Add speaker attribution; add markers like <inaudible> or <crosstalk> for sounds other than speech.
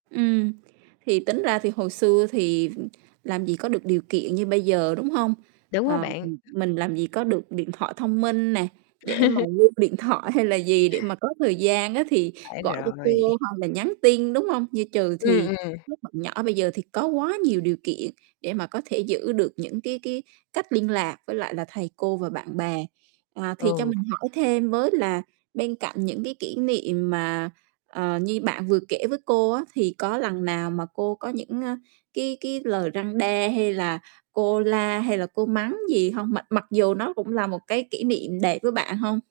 Speaker 1: Ừm, thì tính ra thì hồi xưa thì làm gì có được điều kiện như bây giờ, đúng hông?
Speaker 2: Đúng á
Speaker 1: Ờ,
Speaker 2: bạn.
Speaker 1: ừm, mình làm gì có được điện thoại thông minh nè, để mà
Speaker 2: <laughs>
Speaker 1: lưu điện thoại hay là gì, để mà có thời gian á thì
Speaker 2: Phải
Speaker 1: gọi cho cô
Speaker 2: rồi.
Speaker 1: hoặc là nhắn tin, đúng hông? Như chừ
Speaker 2: Ừm,
Speaker 1: thì
Speaker 2: ừm.
Speaker 1: các bạn nhỏ bây giờ thì có quá nhiều điều kiện để mà có thể giữ được những cái cái cách liên lạc với lại là thầy cô và bạn bè. Ờ, thì cho
Speaker 2: Ừ.
Speaker 1: mình hỏi thêm với là bên cạnh những cái kỷ niệm mà, ờ, như bạn vừa kể với cô á, thì có lần nào mà cô có những, a, cái cái lời răn đe hay là cô la hay là cô mắng gì hông? Mặc mặc dù nó cũng là một cái kỷ niệm đẹp với bạn hông?